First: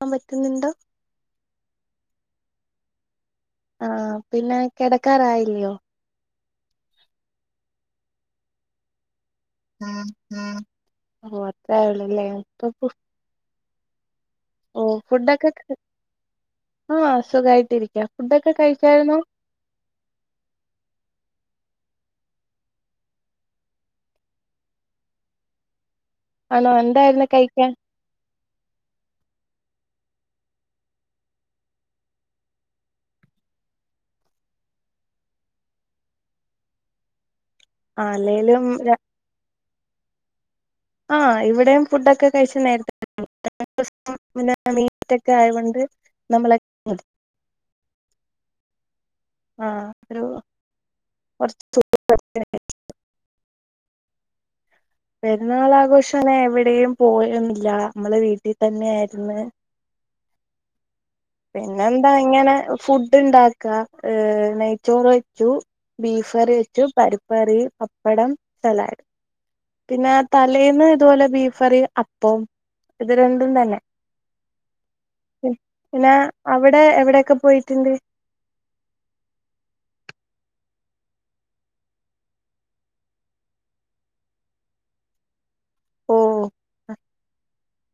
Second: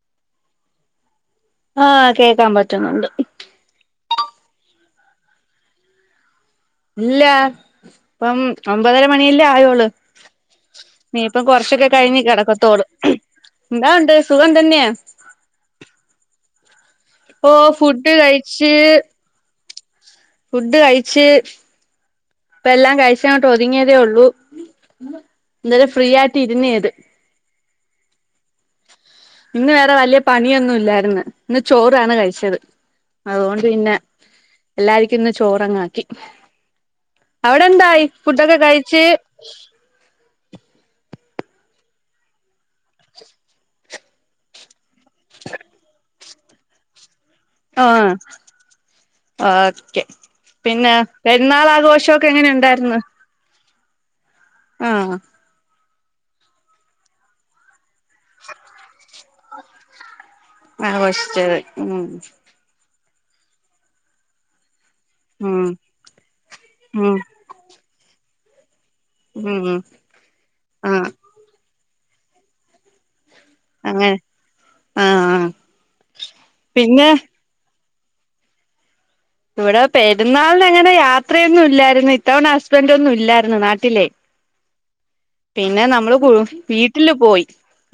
ആ പറ്റുന്നുണ്ടോ ആഹ് കേക്കാൻ പറ്റുന്നുണ്ട് ആ പിന്നെ കിടക്കാറായില്ലയോ ഇല്ല ഇപ്പ ഒമ്പതര മണിയല്ലേ ആയോളു ഓ നീയിപ്പോ അത്രേ കൊറച്ചൊക്കെ കഴിഞ്ഞാ ഉള്ളൂല്ലേ കിടക്കത്തോളു ഇപ്പൊ എന്താ ഉണ്ട് സുഖം ഓ തന്നെയ ഫുഡൊക്കെ ആ ഇപ്പൊ ഫുഡ് സുഖായിട്ടിരിക്ക ഫുഡൊക്കെ കഴച്ച് കഴിച്ചായിരുന്നോ ഫുഡ് കഴച്ച് ഇപ്പ എല്ലാം കഴിച്ച അങ്ങോട്ട് ഒതുങ്ങിയതേ ഉള്ളൂ എന്താ ഫ്രീ ആയിട്ട് ആണോ ഇരുന്നേത് എന്തായിരുന്നു കഴിക്കാൻ ഇന്ന് വേറെ വലിയ പണിയൊന്നും ഇല്ലായിരുന്ന്, ഇന്ന് ചോറാണ് കഴിച്ചത് അതുകൊണ്ട് പിന്നെ എല്ലാർക്കും ഇന്ന് ചോറങ്ങാക്കി അവിടെ എന്തായി ആ ഫുഡൊക്കെ അല്ലേലും കഴച്ച് ആഹ് ഇവിടെയും ഫുഡൊക്കെ കഴിച്ച് നേരത്തെ പിന്നെ വീറ്റൊക്കെ ആയൊണ്ട് നമ്മള ആഹ ആ ഓക്കെ ഒരു പിന്നെ കുറച്ച് പെരുന്നാൾാഘോഷമൊക്കെ എങ്ങനെ ഉണ്ടായിരിന്ന് പെരുന്നാളാഘോഷം എവിടെയും പോയൊന്നുല്ല നമ്മള് വീട്ടിൽ തന്നെയായിരുന്നു ആഘോഷിച്ചത് ഉം പിന്നെന്താ ഇങ്ങനെ ഫുഡ് ണ്ടാക്കാ ഏ നയ് ചോറ് വെച്ചു ഉം ബീഫറി വെച്ചു പരിപ്പറി പപ്പടം സലാഡ് ഉം ഉം ത്തിന്നെ തലേന്ന് ആഹ് ഇതുപോലെ ബീഫറി അപ്പോം ഇത് രൻ തും തന്നെ അങ്ങനെ ആഹ് പിന്നേ അവിടെ പിന്നെ എവിടൊക്കെ പോയിട്ടുണ്ട് ഇവ്ടെ പെരുന്നാളിനിങ്ങനെ യാത്രയൊന്നും ഇല്ലായിരുന്നു ഇത്തവണ ഹസ്ബന്റോന്നും ഇല്ലായിരുന്നു നാട്ടില് പിന്നെ ഓ നമ്മള് കൂ വീട്ടില് പോയി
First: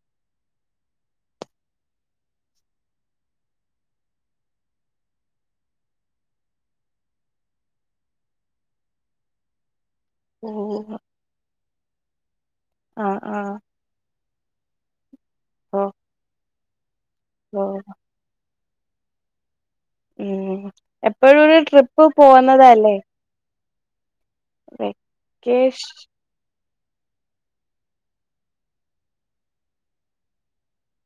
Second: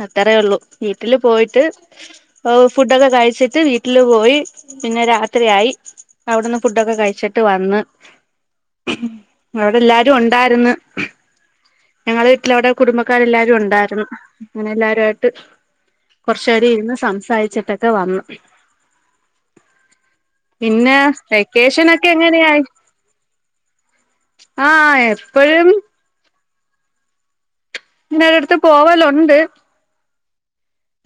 അത്രേ ഉള്ളൂ വീട്ടില് പോയിട്ട് ഓ ഫുഡൊക്കെ കഴിച്ചിട്ട് വീട്ടില് പോയി പിന്നെ രാത്രിയായി അവിടുന്ന് ഫുഡൊക്കെ കഴിച്ചിട്ട് വന്ന് അവിടെ എല്ലാ റ്റു ഓ ഒണ്ടാരുന്നു ഞങ്ങളെ വീട്ടിലവിടെ ആഹ് കുടുംബക്കാരെല്ലാരും ആഹ് ഒണ്ടാരുന്നു അങ്ങനെ എല്ലാരായിട്ട് ഓ കൊറച്ചേരം ഇരുന്ന് ഓ സംസാരിച്ചിട്ടൊക്കെ വന്നു ഉം പിന്നെ എപ്പോഴും ഒരു ട്രിപ്പ് വെക്കേഷനൊക്കെ പോവ്ന്നതല്ലേ ആ എപ്പഴും പിന്നെരോട്ത്ത് പോവല്ണ്ട്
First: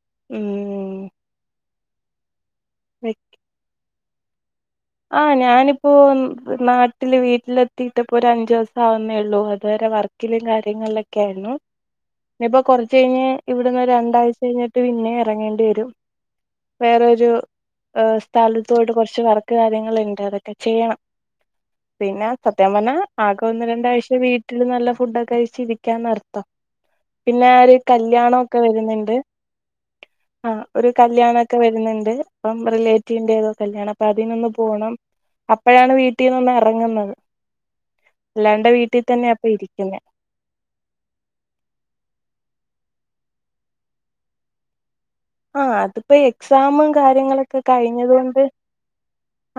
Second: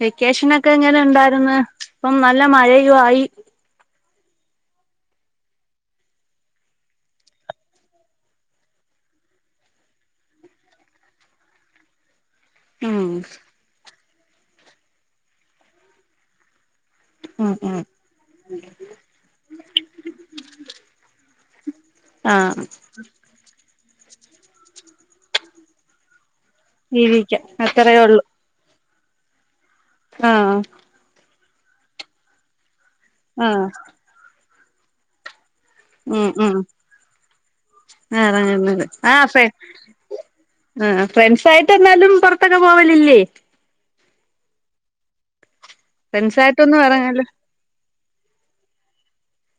വെക്കേഷനൊക്കെങ്ങനെ ഉം ഉണ്ടാര്ന്ന് ഇപ്പം നല്ല മയയു ആയി ആ ഞാനിപ്പോ നാട്ടില് വീട്ടിലെത്തിട്ട്പ്പോ ഒരഞ്ചൂസം ആവുന്നേ ഉള്ളൂ അതേരെ വർക്കിലും കാര്യങ്ങളിലൊക്കാരുന്നു ഇഞ്ഞ്പ്പൊ ഉം കൊറച്ച്യ്ഞ്ഞ് ഇവിടുന്ന് രണ്ടാഴ്ചഴിഞ്ഞിട്ട് പിന്നെ ഇറങ്ങേണ്ടി വരും വേറൊരു ഉം ഉം അ സ്ഥലത്തോട്ട് കുറച്ച് നട കാര്യങ്ങളുണ്ട് അതൊക്കെ ചെയ്യണം പിന്നെ ആഹ് സത്യം പറഞ്ഞാ ആകൊന്ന് രണ്ട് ഒരാഴ്‌ച വീട്ടിൽ നല്ല ഫുഡൊക്കെയിച്ചിരിക്കാന്നർ ത്ത ജീവിക്കാം പിന്നൊരു അത്രയേ ഉള്ളൂ കല്യാണൊക്കെ വരുന്നുണ്ട് എ ആ ആഹ് ഒരു കല്യാണെക്കെ വരുന്ന്ണ്ട് നമ്മുടെ റിലേറ്റഡ് ന്റെതോ ആഹ് കല്യാണം അപ്പൊതിനൊന്ന് പോണം അപ്പഴാണ് വീട്ടിന്നൊന്ന് എറങ്ങുന്നത് [unintelligible] [unintelligible] [unintelligible] ആ ആ ഇരിക്കുന്നത് ആ ഫ്രണ്ട്സായിട്ടന്നാലും പ്പൊന്നും പോവലില്ലേ ആ അതിപ്പോ ഫ്രണ്ട്സായിട്ടൊന്നും എക്സാമും ഇറങ്ങല് കാര്യങ്ങളൊക്കെ കഴിഞ്ഞതുകൊണ്ട്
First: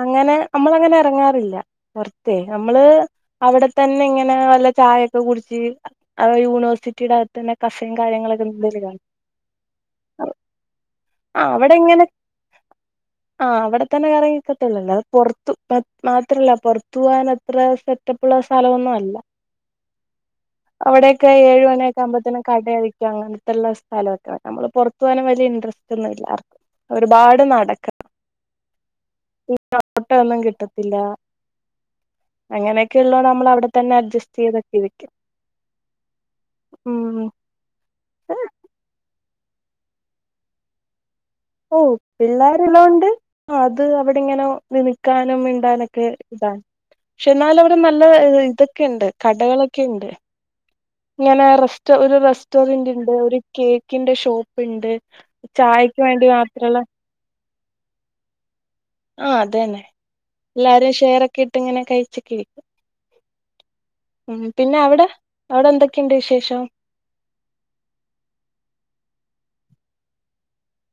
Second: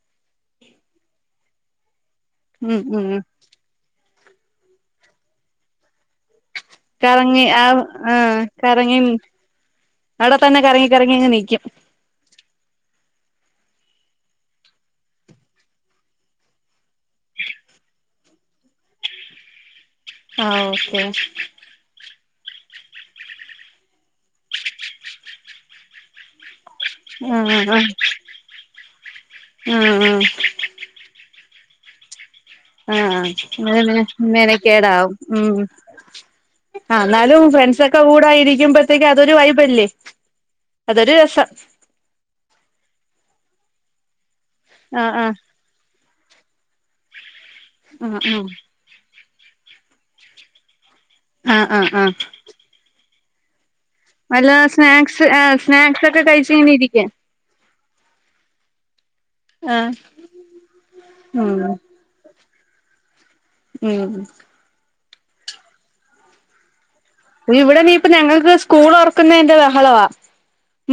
അങ്ങനെ നമ്മളങ്ങനെ എറങ്ങാറില്ല പുറത്തേ ഉം നമ്മള് ഉം അവിടെത്തന്നെ ഇങ്ങ ന നല്ല ഛായൊക്കെ കുടിച്ച് അങ്ങനെ യൂ യൂണിവേഴ്സിറ്റിയുടെ കറങ്ങി അടുത്തന്നെ ആ കഫിം കാര്യങ്ങളൊക്കെ [unintelligible] അടെ തന്നെ കറങ്ങി കറങ്ങിങ്ങ് നീക്കും ആ അവിടെത്തന്നെ കറങ്ങിക്ക ട്ടെല്ലല്ലാ പൊറത്തു മാത്രല്ല പൊറത്തു പോവാനത്ര സെറ്റപ്പുള്ള സ്ഥലവൊന്നുവല്ല ആഹ് ഓക്കെ അവിടൊക്കെ ഏഴ് മണിയൊക്കെ ആം പത്തിനും കടായിട്ട് അങ്ങൻത്തുള്ള സ്ഥലൊക്കെ നമ്മള് പൊറത്തു പോവാനും വലിയ ഇൻട്രസ്റ്റ് ഒന്നുല്ല ആൾക്ക് ഒരുപാട് ആഹ് ആഹ് നടക്ക ആഹ് [unintelligible] ആഹ് ഒന്നും കിട്ടത്തില്ല ആ അങ്ങനെയൊക്കെ ഉള്ളോണ്ട് അങ്ങനെ നമ്മൾ അവിടെ തന്നെ പിന്നെ അഡ്ജസ്റ്റ് ചെയ്തൊക്കെ ഇരിക്കും മേനക്കേടാവും ഉം ആ ഉം ന്നാലും ഫ്രണ്ട്സൊക്കെ കൂടായിരിക്കുമ്പോത്തേക്കും അതൊരു വയ്ബല്ലേ അതൊരു രസം ഓ പിള്ളേരെല്ലോണ്ട് അത് അവിടെങ്ങനെ ആഹ് ആഹ് നിൽക്കാനും മിണ്ടാനൊക്കെ താ ക്ഷെന്നാലവിടെ നല്ല ആഹ് ഇതൊക്കെണ്ട് കടകളൊക്കെണ്ട് ങ്ങനെ ആഹ് ആഹ് ആഹ് റെസ്റ്റ ആഹ് ഒരു റെസ്റ്റോറന്റ്ണ്ട് ഒരു കേ ക്കിന്റെ വല്ല ഷോപ്പിണ്ട് സ്നാക്സ് ആഹ് ഛായക്ക് സ്നാക്സ് ഒക്കെ വേണ്ടി കഴിച്ച് ഇങ്ങനെ മാത്രള്ള ഇരിക്കാ ആ അത് അന്നെ ആഹ് എല്ലാരും ഉം ഷെയറൊക്കിട്ടിങ്ങനെ കഴിച് കി ഉം പിന്നെ അവ്‌ടെ അവ്‌ടെ എന്തൊക്കെണ്ട് വിശേഷം ഇവിടെ നീ ഇപ്പ ഞങ്ങക്ക് സ്കൂള് തൊറക്കുന്നതിന്റെ ബഹളാ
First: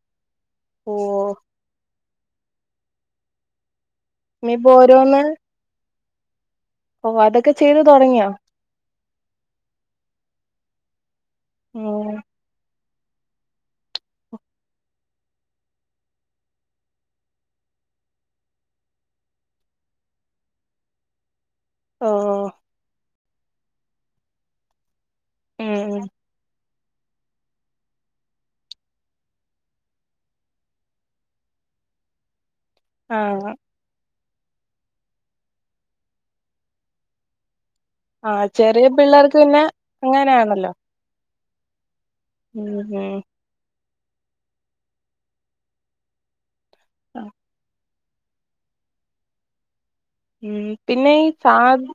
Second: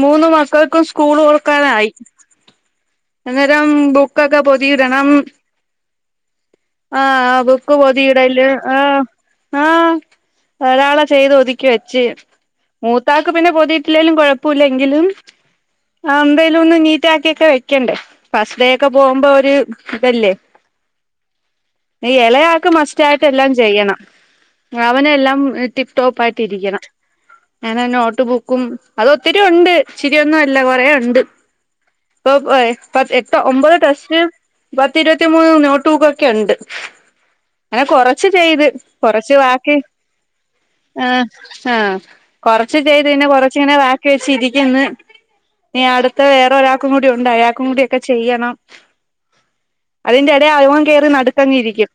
മൂന്ന് മാസ ക്കൾക്കും ഓ സ്കൂള് ഒറക്കാനായി അന്നേരം ബുക്ക് -ക്കൊക്കെ ഇനിയിപ്പോ പൊതീടണം ഓരോന്ന് ആ ഓ അതൊക്കെ ബുക്ക് ചെയ്ത് തുടങ്ങിയോ പൊതീടല് ഹ് ആ ഒരാള ചെയ്ത് ഒതുക്കി വെച്ച് ഉം മൂത്താക്ക് പിന്നെ പൊതിട്ടിലേലും കുഴപ്പില്ലെങ്കിലും അമ്പേലുന്ന് നീറ്റാക്കിയൊക്കെ വെക്കണ്ടേ ഫസ്ഡേ ഒക്കെ പോകുമ്പോ ഒരു തല്ലേ ഓ ഇളയ ആൾക്ക് മസ്റ്റായിട്ട് എല്ലാം ചെയ്യണം. വനെല്ലാം ടിപ്പ് ഉം ടോപ്പ് ആയിട്ടിരിക്കണം. ഞാനാ നോട്ടുബുക്കും. അത് ഒത്തിരി ഉണ്ട് ഇച്ചിരിഒന്നുമല്ല കുറെയുണ്ട്. പോ പോ പ്പം ആ എട്ടൊ ഒമ്പത് ടെക്സ്റ്റ്‌ പത്തിരുപതിമൂന്ന് നോട്ബുക്കൊക്കെയുണ്ട്. ങ്ങനെ കൊറച്ച് ആഹ് ചെയ്ത് ചെറിയ കൊറച്ച് പിള്ളേർക്ക് പിന്നെ ബാക്കി അങ്ങനെയാണല്ലോ ആഹ്. ആ ഉം കൊറച്ച് ചെയ്ത് പിന്നെ കൊറച്ചങ്ങനെ ബാക്ക് ക്കെ ചിരിക്ക്ന്ന് ഇനി അടുത്ത വേറൊരാക്കും കൂടി ഉം ഉണ്ട് അയാക്കും കൂടി. ക്കെ ചെയ്യണം അതിന്റെടെ ഉം അവൻ കേറി പിന്നെ ഈ സാ നടുക്കങ്ങിരിക്ക്യും.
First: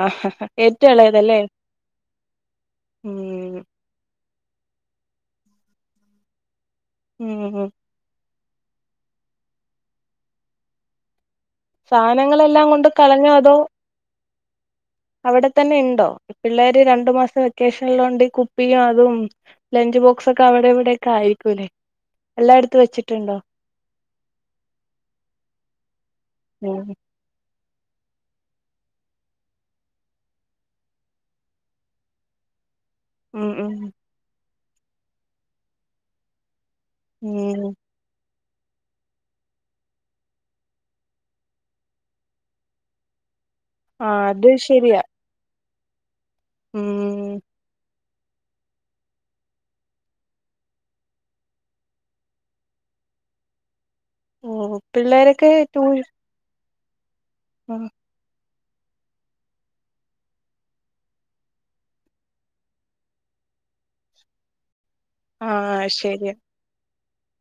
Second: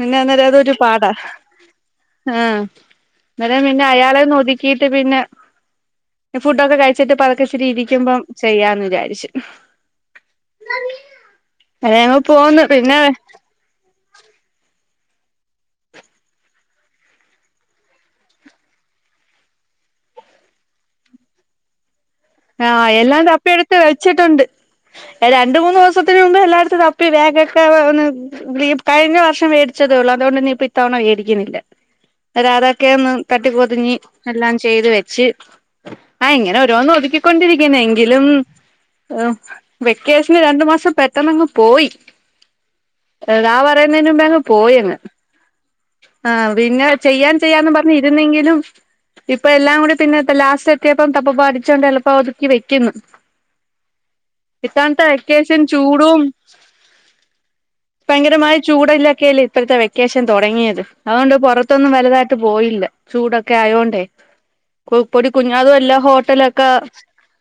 പിന്നെ അന്നേരം അതൊരു ഏറ്റവും പാടാ. ഇളയതല്ലേ ആഹ് ഉം അന്നേരം പിന്നെ അയാളെന്നൊതി ക്കീട്ട് പിന്നെ ഫുഡൊക്കെ കഴിച്ചിട്ട് പതുക്കെച്ചിരി ഉം ഇരിക്കുമ്പം. ചെയ്യാന്ന് വിചാരിച്ച്. സാധനങ്ങളെല്ലാം [unintelligible] കൊണ്ട് പിന്നെ അവിടെത്തന്നെയുണ്ടോ പിള്ളേര് രണ്ടു മാസത്തെ വെക്കേഷനുള്ളൊണ്ട് കുപ്പിയും അതും ലഞ്ച് ബോക്സ് ഒക്കെ അവിടെ ഇവിടെ ഒക്കെ ആയിരിക്കുംല്ലേ ആ എല്ലാം തപ്പി എടുത്ത് വെച്ചിട്ടുണ്ട് രണ്ട് മൂന്ന് ദിവസത്തിന് മുമ്പ് എല്ലായിടത്തും ഉം തപ്പി ബാഗ് [unintelligible] ഈ കഴിഞ്ഞ വർഷം മേടിച്ചതേ ഉള്ളു അതുകൊണ്ട് നീയിപ്പൊ ഇത്തവണ മേടിക്കുന്നില്ല [unintelligible] ക്കെന്ന് തട്ടി ഉം ഉം പൊതിഞ്ഞ് എല്ലാം ചെയ്ത് വെച്ച് ആ ഇങ്ങനെ ഓരോന്ന് ഉം കൊണ്ടിരിക്കനെങ്കിലും ഓ വെക്കേഷന് രണ്ടു മാസം പെട്ടെന്നങ്ങ് പോയി ഇതാ പറയുന്നേന് ആഹ് മുമ്പേ അങ്ങ് അത് പോയങ് ശരിയാ ആ പിന്നെ ചെയ്യാൻ ഉം ചെയ്യാന്ന് പറഞ്ഞ് ഇരുന്നെങ്കിലും ഇപ്പ എല്ലാം കൂടി പിന്നെ ലാസ്റ്റ് എത്തിയപ്പോ തപ്പപ്പ അടിച്ചൊണ്ട് എളു ഇപ്പൊ ഒതുക്കി വെക്കുന്നു ഓ ഇത്തണത്തെ പിള്ളേരൊക്കെ വെക്കേഷൻ ടൂ ചൂടും പയങ്കരമായി ചൂടിലോക്കയല്ലേ ഇപ്പോഴത്തെ വെക്കേഷൻ തുടങ്ങിയത് അതുകൊണ്ട് പുറത്തൊന്നും വലുതായിട്ട് പോയില്ല ചൂടൊക്കെ ആ അയോണ്ടേ [inaudible] പൊടികുഞ്ഞ ആഹ് അതുമല്ല ശരിയാ ഹോട്ടലൊക്കെ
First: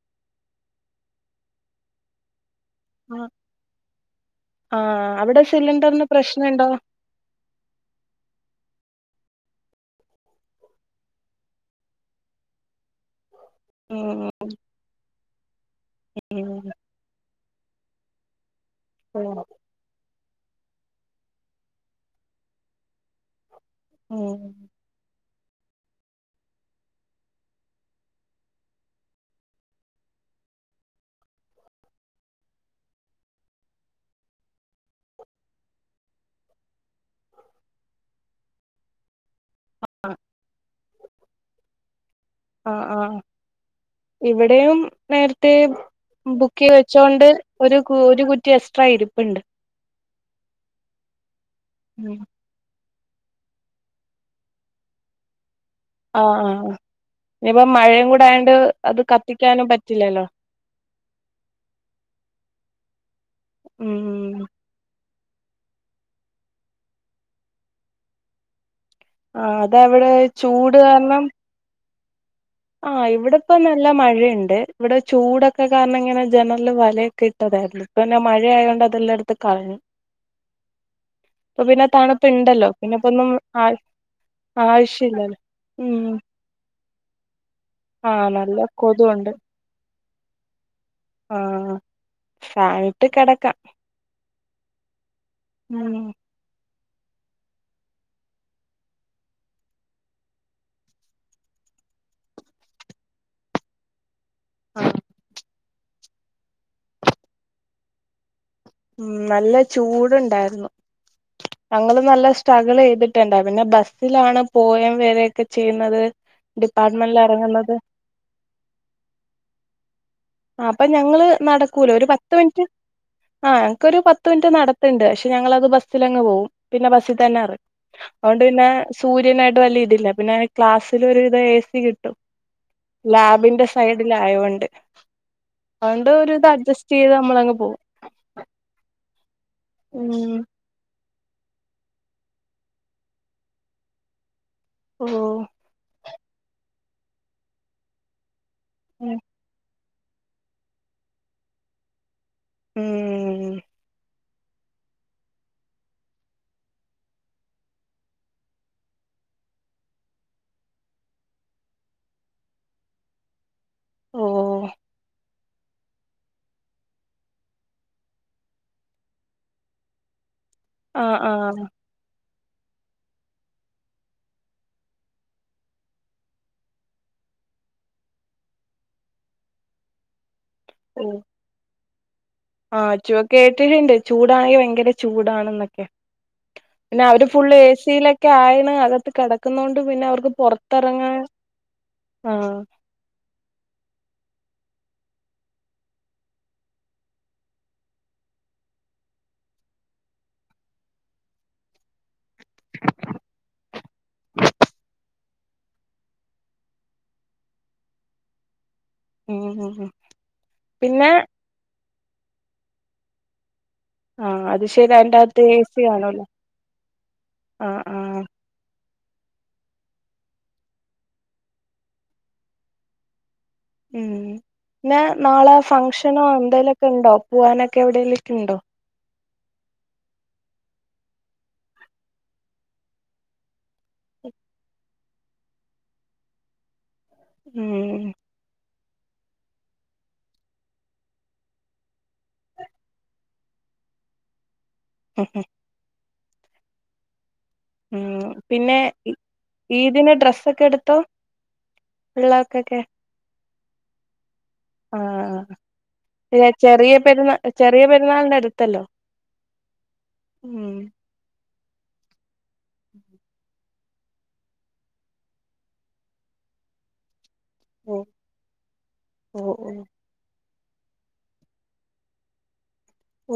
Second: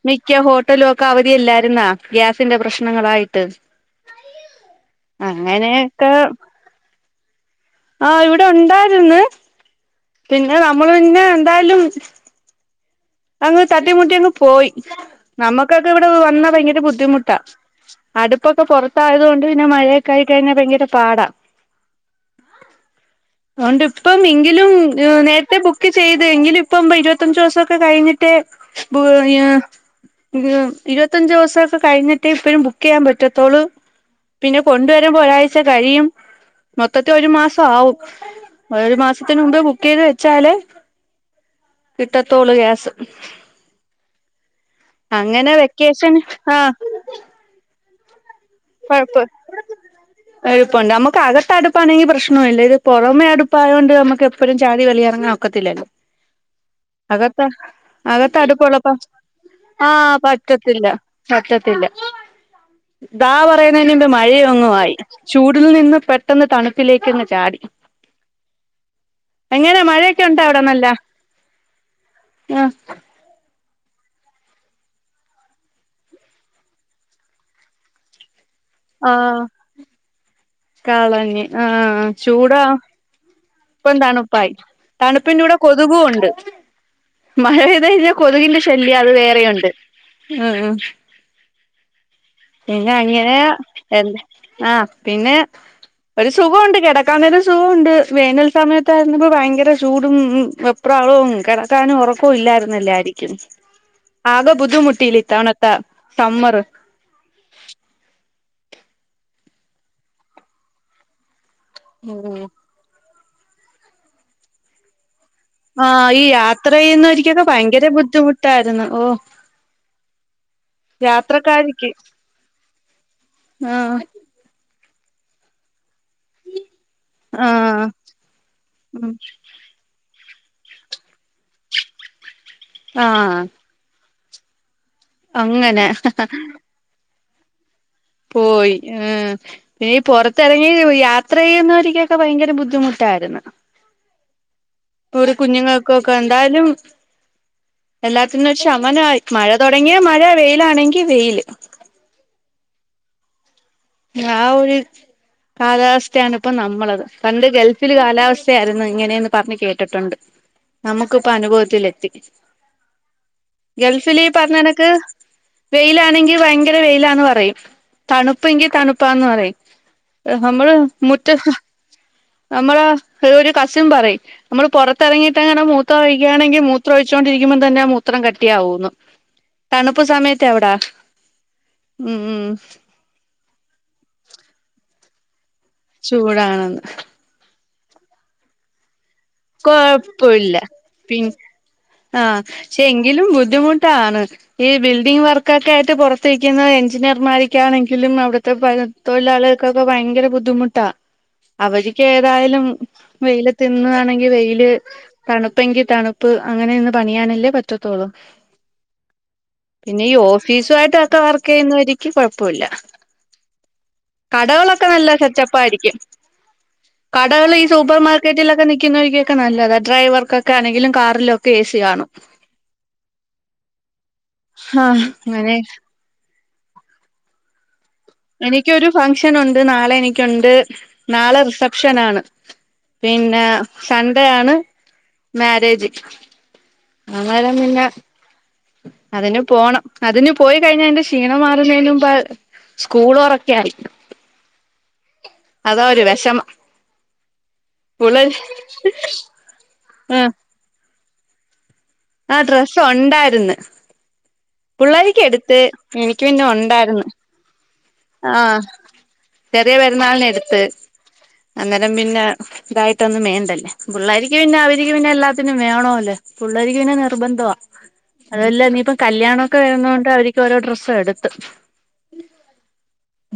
മിക്ക ഹോട്ടലൊക്കെ അവധിയല്ലായിരുന്നോ ഗ്യാസ് തിന്റെ പ്രശ്നങ്ങളായിട്ട്. ആഹ് അവിടെ സിലിണ്ടർന് പ്രശ്നണ്ടോ? ആഹ് ഇവിടെ ഉണ്ടായിരുന്ന്. പിന്നെ നമ്മള് പിന്നെ എന്തായ്ലും. അങ്ങ് തട്ടിമുട്ടി ഉം അങ്ങ് പോയി നമുക്കൊക്കെ ഇവിടെ വന്നാ ഉം ഭയങ്കര ബുദ്ധിമുട്ടാ അടുപ്പൊക്കെ പൊർത്തായത് ഉം കൊണ്ട് പിന്നെ മഴയെ. യായി കഴിഞ്ഞാ ഭയങ്കര പാടാ അതൊണ്ട് ഇപ്പം ഉം എങ്കിലും നേരത്തെ ബുക്ക് ചെയ്ത് എങ്കിലും ഇപ്പം ഇരുപത്തഞ്ചു ദിവസം. ക്ക കഴിഞ്ഞിട്ട് [unintelligible] ഇവരോ ഇരുപത്തഞ്ചുവസൊക്കെ കഴിഞ്ഞിട്ടേ ഇപ്പഴും ബുക്കെയ്യാ പറ്റത്തോളൂ. പിന്നെ കൊണ്ടുവരുമ്പ ഒരാഴ്ച കഴിയും. മൊത്തത്ത് ഒരു മാസാവും ഒരരു മാസ ത്തിന് മുമ്പേ ബുക്കെയ്ത് ആഹ് വെച്ചാല് കിട്ടത്തുളു ആഹ് ഗ്യാസ്. ആഹ് ഇവിടെയും അങ്ങനെ നേര്ത്തെ വെക്കേഷൻ ആഹ് ബുക്കെയ് വെച്ചോണ്ട് ഒരു. കു ഒരു കുറ്റി എക്സ്ട്രാ ഇരിപ്പ്ണ്ട്. എളുപ്പണ്ട് നമ്മക്കകത്തടുപ്പാണെങ്കി ഉം പ്രശ്നവല്ല ഇത്. പൊറമെ അടുപ്പായതുകൊണ്ട് നമുക്ക് എപ്പോഴും ചാടി വെളി ഇറങ്ങാനോക്കത് ആഹ ആഹ ഇനിപ്പ മഴയും കൂട അകത്ത് ആയോണ്ട് അത് അടുപ്പുള്ളപ്പോ കത്തിക്കാനും ആഹ് പറ്റില്ലല്ലോ. [inaudible] പറ്റത്തില്ല പറ്റത്തില്ല ദാ പറയുന്നതിനമ്പ് മഴയ ഉം ങ്ങുവായി ചൂടിൽ നിന്ന് പെട്ടെന്ന് തണുപ്പിലേക്കങ്ങ് ചാടി ആഹ് എങ്ങനാ അതവിടെ മഴയൊക്കെ ഉണ്ടാ അവിടെ നല്ല ആഹ് ആ ഇവിടെ ഇപ്പൊ നല്ല മഴയുണ്ട് ഇവിടെ ചൂടൊക്കെ കാരണം ഇങ്ങനെ ജനല് വലയൊക്കെ ഇട്ടതായിരുന്നു ഇപ്പന്നെ മഴ മഴ ആയൊണ്ട് അതെല്ലായിടത്ത് ആഹ് കളഞ്ഞു കളഞ്ഞ് ഇപ്പ പിന്നെ ആഹ് തണുപ്പ് ചൂടാ ഇണ്ടല്ലോ പിന്നെ ഇപ്പൊന്നും ഇപ്പം തണുപ്പായി തണുപ്പിന്റെൂടെ കൊതുകും ഉം ഉണ്ട് മഴ പെയ്തഴിഞ്ഞാൽ ആഹ് കൊതുകിന്റെ നല്ല ശല്യം അത് കൊതുവുണ്ട് വേറെയുണ്ട് ഉം ഉം ആ പിന്നെ അങ്ങനെ എ ആ പിന്നെ ഉം ഒരു സുഖംണ്ട് കിടക്കനൊരു സുഖമുണ്ട് വേനൽ സമയത്തായിരുന്നപ്പോ ഭയങ്കര ചൂടും വെപ്രാളവും കിടക്കാ ക്കാനോ ഉറക്കോ ഇല്ലായിരുന്നല്ലോ ആരിക്കും ആകെ ആഹ് ബുദ്ധിമുട്ടിലിത്ത വണത്തെ സമ്മറ് ഉം നല്ല ചൂടുണ്ടായിരുന്നു ഞങ്ങള് നല്ല ഉം സ്ട്രഗിൾ ചെയ്തിട്ട് ണ്ട പിന്നെ ബസ്സിലാണ് പോവേ വരെ ആ ഈ യാത്ര ചെയ്യുന്ന ഒരിക്കൊക്കെ ഇറങ്ങുന്നത് ഭയങ്കര ബുദ്ധിമുട്ടായിരുന്നു ഓ ആ അപ്പൊ ഞങ്ങള് യാത്രക്കാരിക്ക് നടക്കൂല ഒരു പത്ത് മിനിറ്റ് ആ ആഹ് ഞങ്ങക്കൊരു പത്ത് മിനിറ്റ് നട ണ്ട് പക്ഷെ ഞങ്ങളത് ബസ്സിലങ്ങ് പോം പിന്നെ ബസ്സിൽ തന്നെ അറ ആഹ് അതുകൊണ്ട് പിന്നെ ഉം സൂര്യനായിട്ട് വലിയ ഇതില്ല പിന്നെ ക്ലാസ്സിലൊരുവിധം എ സി കിട്ടും ആഹ് ലാബിന്റെ സൈഡില് ആയൊണ്ട് അങ്ങനെ അതുകൊണ്ട് ഒരു ഇത് അഡ്ജസ്റ്റ് ചെയ്ത് നമ്മളങ്ങ് പോം പോയി ഉം പിന്നെ ഉം പുറത്തിറങ്ങി യാ യാത്രചെയ്യുന്നവരിക്കെ ഭയങ്കര ബുദ്ധിമുട്ടായിരുന്നു ഇപ്പ ഓഹ് കുഞ്ഞുങ്ങൾക്ക് എന്തായാലും എല്ലാത്തിനും ഒരു ശമനമായി മഴ തുട തുടങ്ങിയാ മഴ വെയിലാണെങ്കി വെയില് ഉം ആ ഒരു കാലാവസ്ഥയാണ് ഇപ്പം നമ്മളത് പണ്ട് ഗൾഫിൽ കാലാവസ്ഥയായിരുന്നു ഇങ്ങനെയന്ന് പറഞ്ഞ് കേട്ടിട്ടുണ്ട് നമുക്കിപ്പം അനുഭവത്തില് എത്തി ഓ ഗൾഫില് ഇ പറഞ്ഞോണക്ക് വെയിലാണെങ്കിൽ ഭയങ്കര വെയിലാന്ന് പറയും തണുപ്പ് പ്പെങ്കി തണുപ്പാന്ന് പറയും നമ്മള് ആഹ് മുറ്റ ആഹ് നമ്മള ഒരു കസിൻ പറയും നമ്മള് പുറത്തിറങ്ങിയിട്ട്ങ്ങനെ മൂത്രഴിക്കുകയാണെങ്കിൽ മൂത്ര ഒഴിച്ചൊണ്ടിരിക്കും തന്നെ മൂത്രം കട്ടിയാവുന്നു തണുപ്പ് സമയത്ത് അവിടെ ആ ചൂക്കെ കേട്ടിട്ടുണ്ട് ചൂടാണെങ്കിൽ ഭയങ്കര ചൂടാണെന്നൊക്കെ ചൂടാണെന്ന് പിന്നെ അവര് ഫുള്ള് എ സിയിലൊക്കെ ആയിണ് അത് കിടക്കുന്നൊണ്ട് പിന്നെ അവർക്ക് പുറത്തിറങ്ങാൻ ആ ആഹ് പക്ഷെ എങ്കിലും ബുദ്ധിമുട്ടാണ് ഈ ബിൽഡിംഗ് വർക്കൊക്കെ ആയിട്ട് പുറത്തിരിക്കുന്ന എഞ്ചിനീയർമാർക്കാണെങ്കിലും അവിടുത്തെ പ തൊഴിലാ ലാളിക്കൊക്കേ ഭയങ്കര ബുദ്ധിമുട്ടാ അവരിക്ക് ഏതായാലും വെയിലത്ത് നിന്ന് വെയില് തണുപ്പെങ്കിൽ തണുപ്പ് അങ്ങനെ ഇന്ന് പണിയാനല്ലേ പറ്റത്തോള്ളൂ ഉം ഉം ഉം പിന്നെ ഈ ഓഫീസു പിന്നെ ആയിട്ടൊക്കെ വർക്ക് ചെയ്യുന്നവക്ക് കൊഴപ്പമില്ല ആഹ് അത് കടകളൊക്കെ ശരി നല്ല അതിന്റകത്ത് എ സി സെറ്റപ്പായിരിക്കും കാണുവല്ലോ കടകള് ഈ ആഹ് സൂപ്പർ ആഹ് മാർക്കറ്റി ലൊക്കേ നി നിക്കുന്നവരിക്കൊക്കെ നല്ലതാ ഡ്രൈവർക്കൊക്കെ ആണെങ്കിലും കാറിലൊക്കെ എ സി കാണും ഉം പിന്നാ ആഹ് നാളെ അങ്ങനെ ഫങ്ഷനോ എന്തെലൊക്കെ ഉണ്ടോ പോവാനൊക്കെ എവിടെയല്ലിട്ടുണ്ടോ. ഷനുണ്ട്, നാളെനിക്കുണ്ട്, നാളെ, റീസെപ്ഷനാണ്. പിന്നെ, സൺഡേ, ആണ്, മാരേജ്. അന്നേരം പിന്നെ ഉം. അതിന്, പോണം, അതിന് പോയി, കഴിഞ്ഞാ, എന്റെ ക്ഷീണം, മാറുന്നതിന സ്കൂളോറക്കയായി ഉം അതാ, ഒരു, വിഷമം. ഉം, പുള്ളേര് പിന്നെ, ഈതിന്, ആഹ് ഡ്രസ്സക്കെ, എടുത്തോ. ആ, പിള്ളേർക്കൊക്കെ ഡ്രസ്സൊണ്ടായിരുന്നു. പുള്ളരിക്ക് ആഹ് എടുത്ത് എനിക്ക് പിന്നെ ചെറിയ ഉണ്ടായിന്ന് പെരുന്നാ ചെറിയ പെരുന്നാളിന്റെ ആഹ് അടുത്തല്ലോ ചെറിയ പെരുന്നാളിനടുത്ത് ഉം അന്നേരം പിന്നെ ഇതായിട്ടൊന്നും മേണ്ടല്ലേ പിള്ളേരിക്ക് പിന്നെ അവരിക്ക് പിന്നെ എല്ലാത്തിനും വേണോല്ലേ പിള്ളേരിക്ക് പിന്നെ നിർബന്ധ വാ ഓ അതല്ല ഇനീയിപ്പ ഓ കല്യാണമൊക്കെ ഓ വരുന്നൊണ്ട് അവര് ക്കോരോ ഡ്രെസ്സ എടുത്ത്.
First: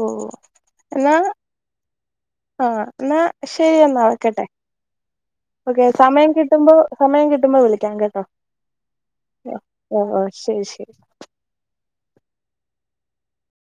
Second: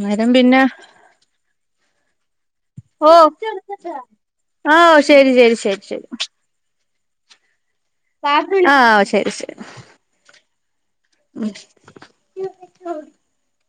ഓ പിന്നെ എന്നാ അ ഓ എന്നാ ശെരിയെന്നാ വെക്കട്ടെ ഓ ശരി ശരി ശരി ശരി സമയം കിട്ടുമ്പോ സമയം കിട്ടുമ്പോ വിളി. ആ ശെരി ശെരി. ഓ ഓ ശരി ശരി